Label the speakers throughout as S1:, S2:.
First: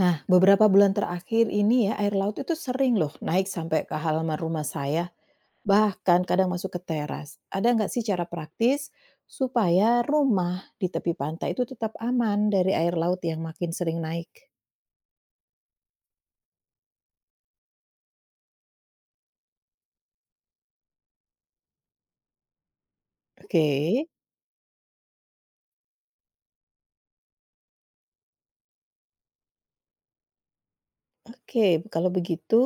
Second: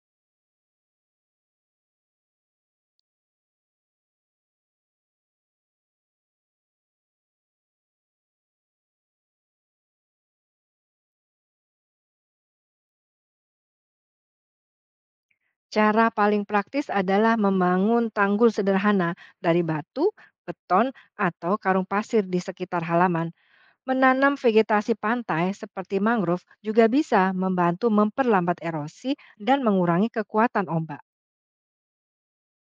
S1: Nah, beberapa bulan terakhir ini ya, air laut itu sering loh naik sampai ke halaman rumah saya, bahkan kadang masuk ke teras. Ada nggak sih cara praktis supaya rumah di tepi pantai itu tetap aman dari air laut yang makin sering naik?
S2: Cara paling praktis adalah membangun tanggul sederhana dari batu, beton, atau karung pasir di sekitar halaman.
S1: Oke,
S2: Menanam vegetasi pantai seperti mangrove juga bisa membantu memperlambat erosi dan mengurangi kekuatan ombak.
S1: oke. Kalau begitu,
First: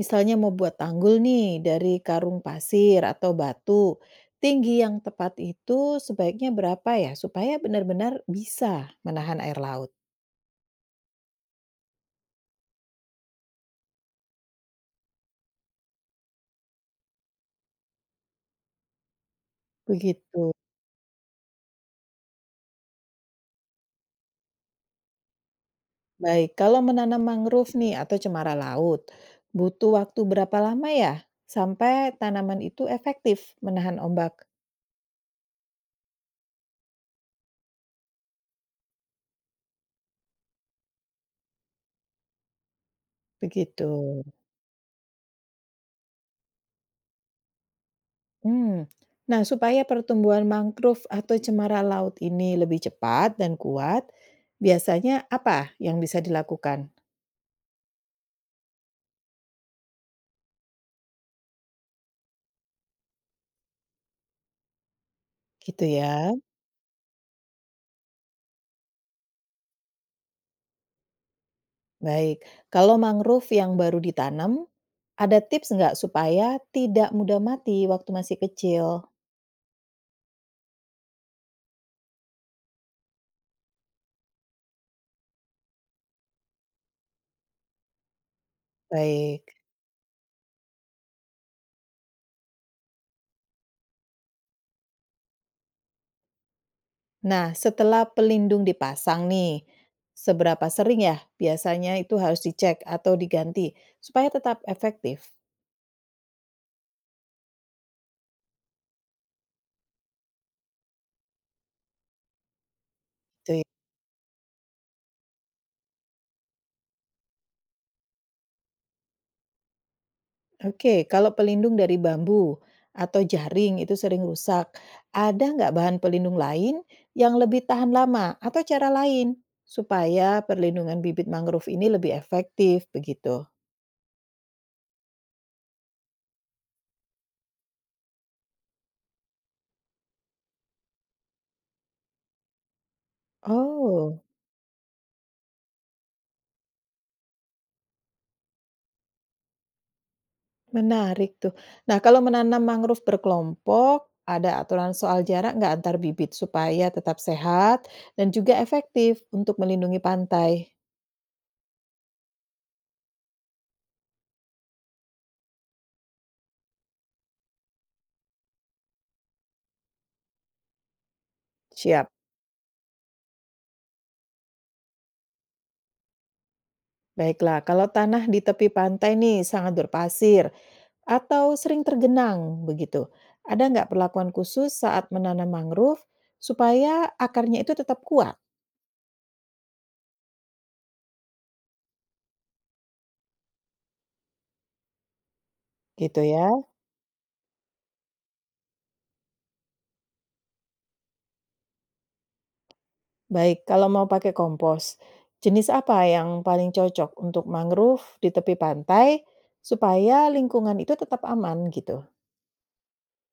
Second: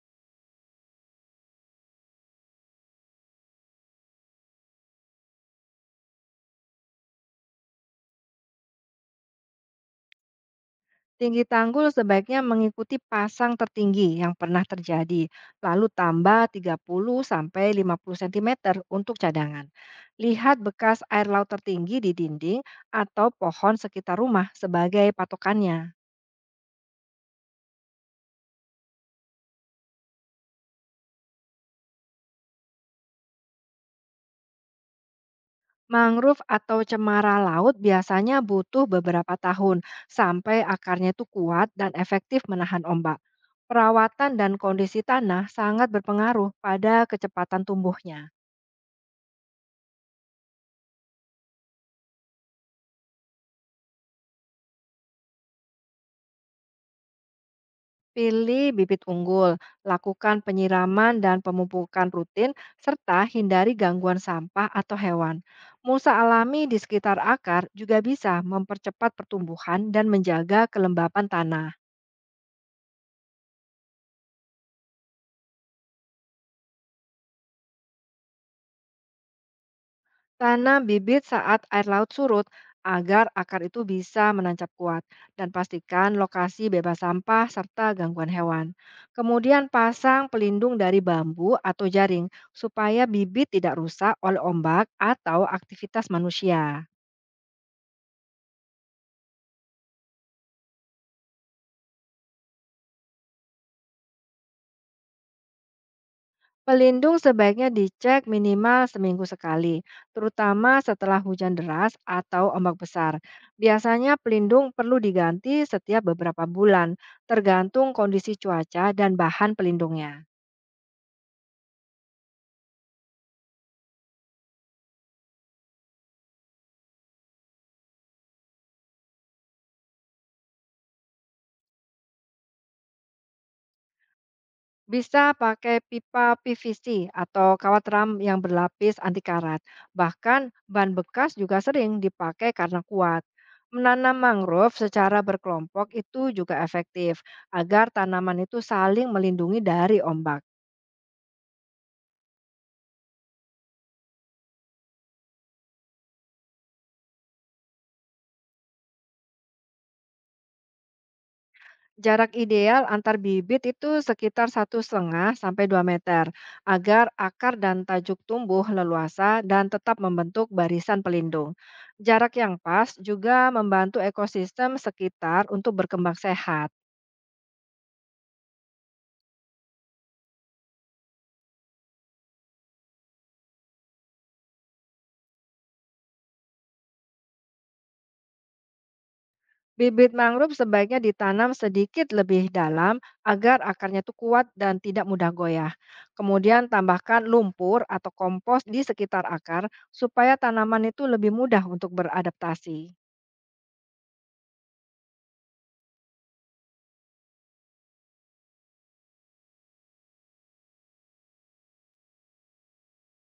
S1: misalnya mau buat tanggul nih dari karung pasir atau batu, tinggi yang tepat itu sebaiknya berapa ya supaya benar-benar bisa menahan air laut?
S2: Tinggi tanggul sebaiknya mengikuti pasang tertinggi yang pernah terjadi, lalu tambah 30 sampai 50 cm untuk cadangan.
S1: Begitu.
S2: Lihat bekas air laut tertinggi di dinding atau pohon sekitar rumah sebagai patokannya.
S1: Baik, kalau menanam mangrove nih atau cemara laut, butuh waktu berapa lama ya sampai tanaman itu efektif menahan ombak?
S2: Mangrove atau cemara laut biasanya butuh beberapa tahun sampai akarnya itu kuat dan efektif menahan ombak.
S1: Begitu.
S2: Perawatan dan kondisi tanah sangat berpengaruh pada kecepatan tumbuhnya.
S1: Hmm. Nah, supaya pertumbuhan mangrove atau cemara laut ini lebih cepat dan kuat, biasanya apa yang bisa dilakukan?
S2: Pilih bibit unggul, lakukan penyiraman dan pemupukan rutin, serta hindari gangguan sampah atau hewan.
S1: Gitu
S2: Mulsa
S1: ya.
S2: alami di sekitar akar juga bisa mempercepat pertumbuhan dan menjaga kelembapan tanah.
S1: Baik. Kalau mangrove yang baru ditanam, ada tips nggak supaya tidak mudah mati waktu masih kecil?
S2: Tanam bibit saat air laut surut agar akar itu bisa menancap kuat dan pastikan lokasi bebas sampah serta gangguan hewan.
S1: Baik.
S2: Kemudian pasang pelindung dari bambu atau jaring supaya bibit tidak rusak oleh ombak atau aktivitas manusia.
S1: Nah, setelah pelindung dipasang nih, seberapa sering ya biasanya itu harus dicek atau diganti supaya tetap efektif?
S2: Pelindung sebaiknya dicek minimal seminggu sekali, terutama setelah hujan deras atau ombak besar.
S1: Gitu ya.
S2: Biasanya pelindung perlu diganti setiap beberapa bulan, tergantung kondisi cuaca dan bahan pelindungnya.
S1: Oke, kalau pelindung dari bambu atau jaring itu sering rusak, ada nggak bahan pelindung lain yang lebih tahan lama atau cara lain supaya perlindungan bibit mangrove ini lebih efektif begitu?
S2: Bisa pakai pipa PVC atau kawat ram yang berlapis anti karat. Bahkan ban bekas juga sering dipakai karena kuat. Menanam
S1: Oh.
S2: mangrove secara berkelompok itu juga efektif agar tanaman itu saling melindungi dari ombak.
S1: Menarik tuh. Nah, kalau menanam mangrove berkelompok, ada aturan soal jarak nggak antar bibit supaya tetap sehat dan juga efektif untuk melindungi pantai.
S2: Jarak ideal antar bibit itu sekitar 1,5 sampai 2 meter agar akar dan tajuk tumbuh leluasa dan tetap membentuk barisan pelindung.
S1: Siap.
S2: Jarak yang pas juga membantu ekosistem sekitar untuk berkembang sehat.
S1: Baiklah, kalau tanah di tepi pantai nih sangat berpasir atau sering tergenang begitu, ada nggak perlakuan khusus saat menanam mangrove supaya akarnya itu tetap kuat
S2: Bibit mangrove sebaiknya ditanam sedikit lebih dalam agar akarnya itu kuat dan tidak mudah goyah.
S1: gitu ya?
S2: Kemudian tambahkan lumpur atau kompos di sekitar akar supaya tanaman itu lebih mudah untuk beradaptasi.
S1: Baik, kalau mau pakai kompos, jenis apa yang paling cocok untuk mangrove di tepi pantai supaya lingkungan itu tetap aman gitu?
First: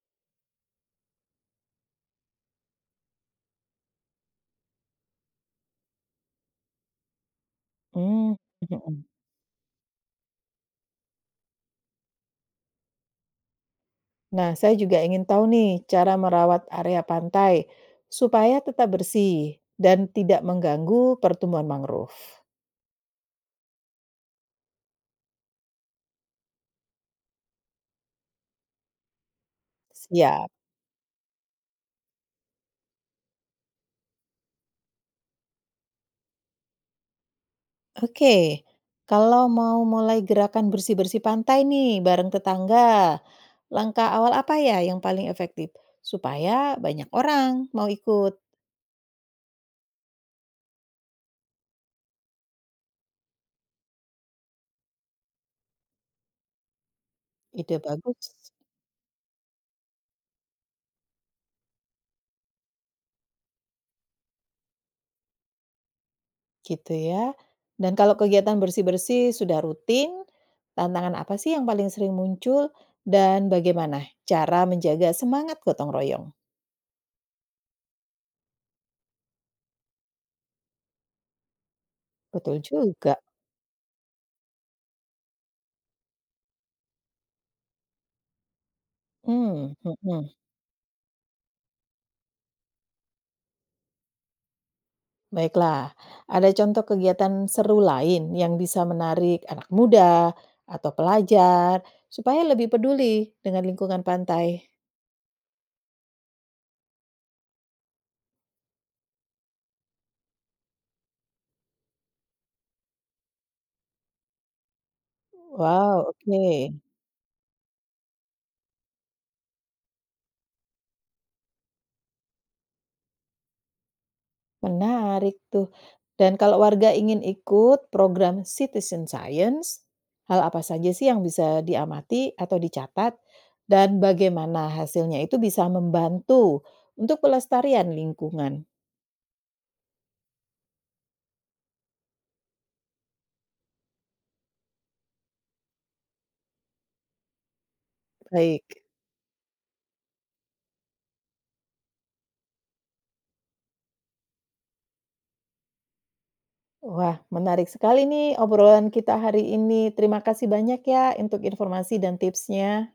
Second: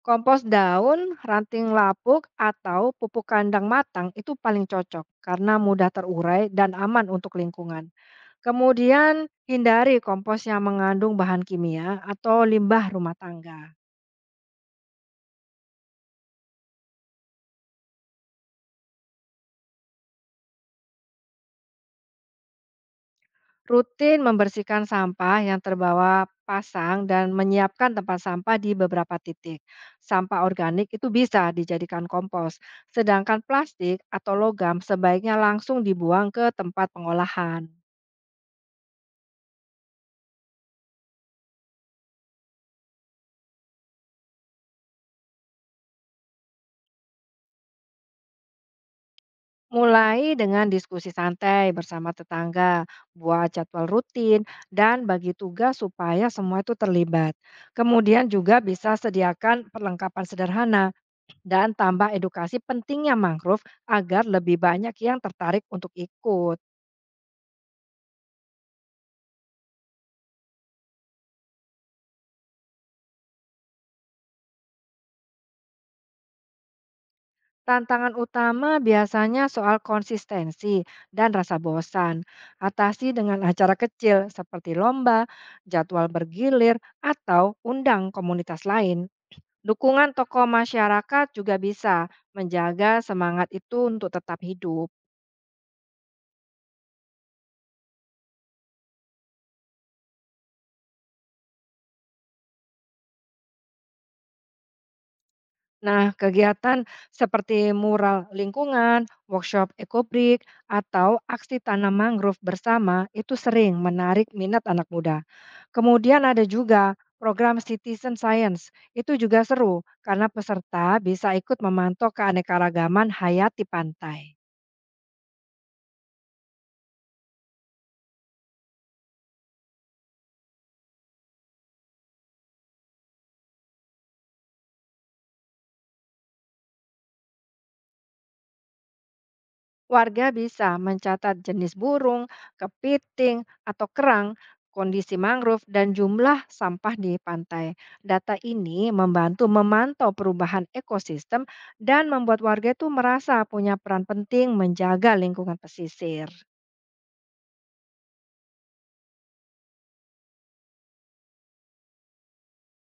S2: Kompos daun, ranting lapuk, atau pupuk kandang matang itu paling cocok karena mudah terurai dan aman untuk lingkungan.
S1: Hmm, mhm.
S2: Kemudian, hindari kompos yang mengandung bahan kimia atau limbah rumah tangga.
S1: Nah, saya juga ingin tahu nih cara merawat area pantai supaya tetap bersih dan tidak mengganggu pertumbuhan mangrove.
S2: Rutin membersihkan sampah yang terbawa pasang dan menyiapkan tempat sampah di beberapa titik. Sampah
S1: Siap.
S2: organik itu bisa dijadikan kompos, sedangkan plastik atau logam sebaiknya langsung dibuang ke tempat pengolahan.
S1: Oke. Kalau mau mulai gerakan bersih-bersih pantai nih bareng tetangga, langkah awal apa ya yang paling efektif supaya banyak orang mau ikut?
S2: Mulai dengan diskusi santai bersama tetangga, buat jadwal rutin, dan bagi tugas supaya semua itu terlibat.
S1: Ide bagus,
S2: Kemudian juga bisa sediakan perlengkapan sederhana dan tambah edukasi pentingnya mangrove agar lebih banyak yang tertarik untuk ikut.
S1: gitu ya. Dan kalau kegiatan bersih-bersih sudah rutin, tantangan apa sih yang paling sering muncul dan bagaimana cara menjaga semangat gotong royong?
S2: Tantangan utama biasanya soal konsistensi dan rasa bosan.
S1: Betul
S2: Atasi
S1: juga.
S2: dengan acara kecil seperti lomba, jadwal bergilir, atau undang komunitas lain. Dukungan
S1: Mhm.
S2: tokoh masyarakat juga bisa menjaga semangat itu untuk tetap hidup.
S1: Baiklah, ada contoh kegiatan seru lain yang bisa menarik anak muda atau pelajar supaya lebih peduli dengan lingkungan pantai?
S2: Nah, kegiatan seperti mural lingkungan, workshop ekobrik, atau aksi tanam mangrove bersama itu sering menarik minat anak muda.
S1: Wow,
S2: Kemudian ada
S1: oke.
S2: juga program Citizen Science. Itu juga seru karena peserta bisa ikut memantau keanekaragaman hayati pantai.
S1: Menarik tuh. Dan kalau warga ingin ikut program Citizen Science, hal apa saja sih yang bisa diamati atau dicatat? Dan bagaimana hasilnya itu bisa membantu untuk pelestarian lingkungan?
S2: Warga bisa mencatat jenis burung, kepiting, atau kerang, kondisi mangrove, dan jumlah sampah di pantai. Data ini
S1: Baik.
S2: membantu memantau perubahan ekosistem dan membuat warga itu merasa punya peran penting menjaga lingkungan pesisir.
S1: Wah, menarik sekali nih obrolan kita hari ini. Terima kasih banyak ya untuk informasi dan tipsnya.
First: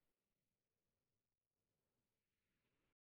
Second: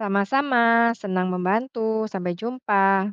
S2: Sama-sama, senang membantu. Sampai jumpa.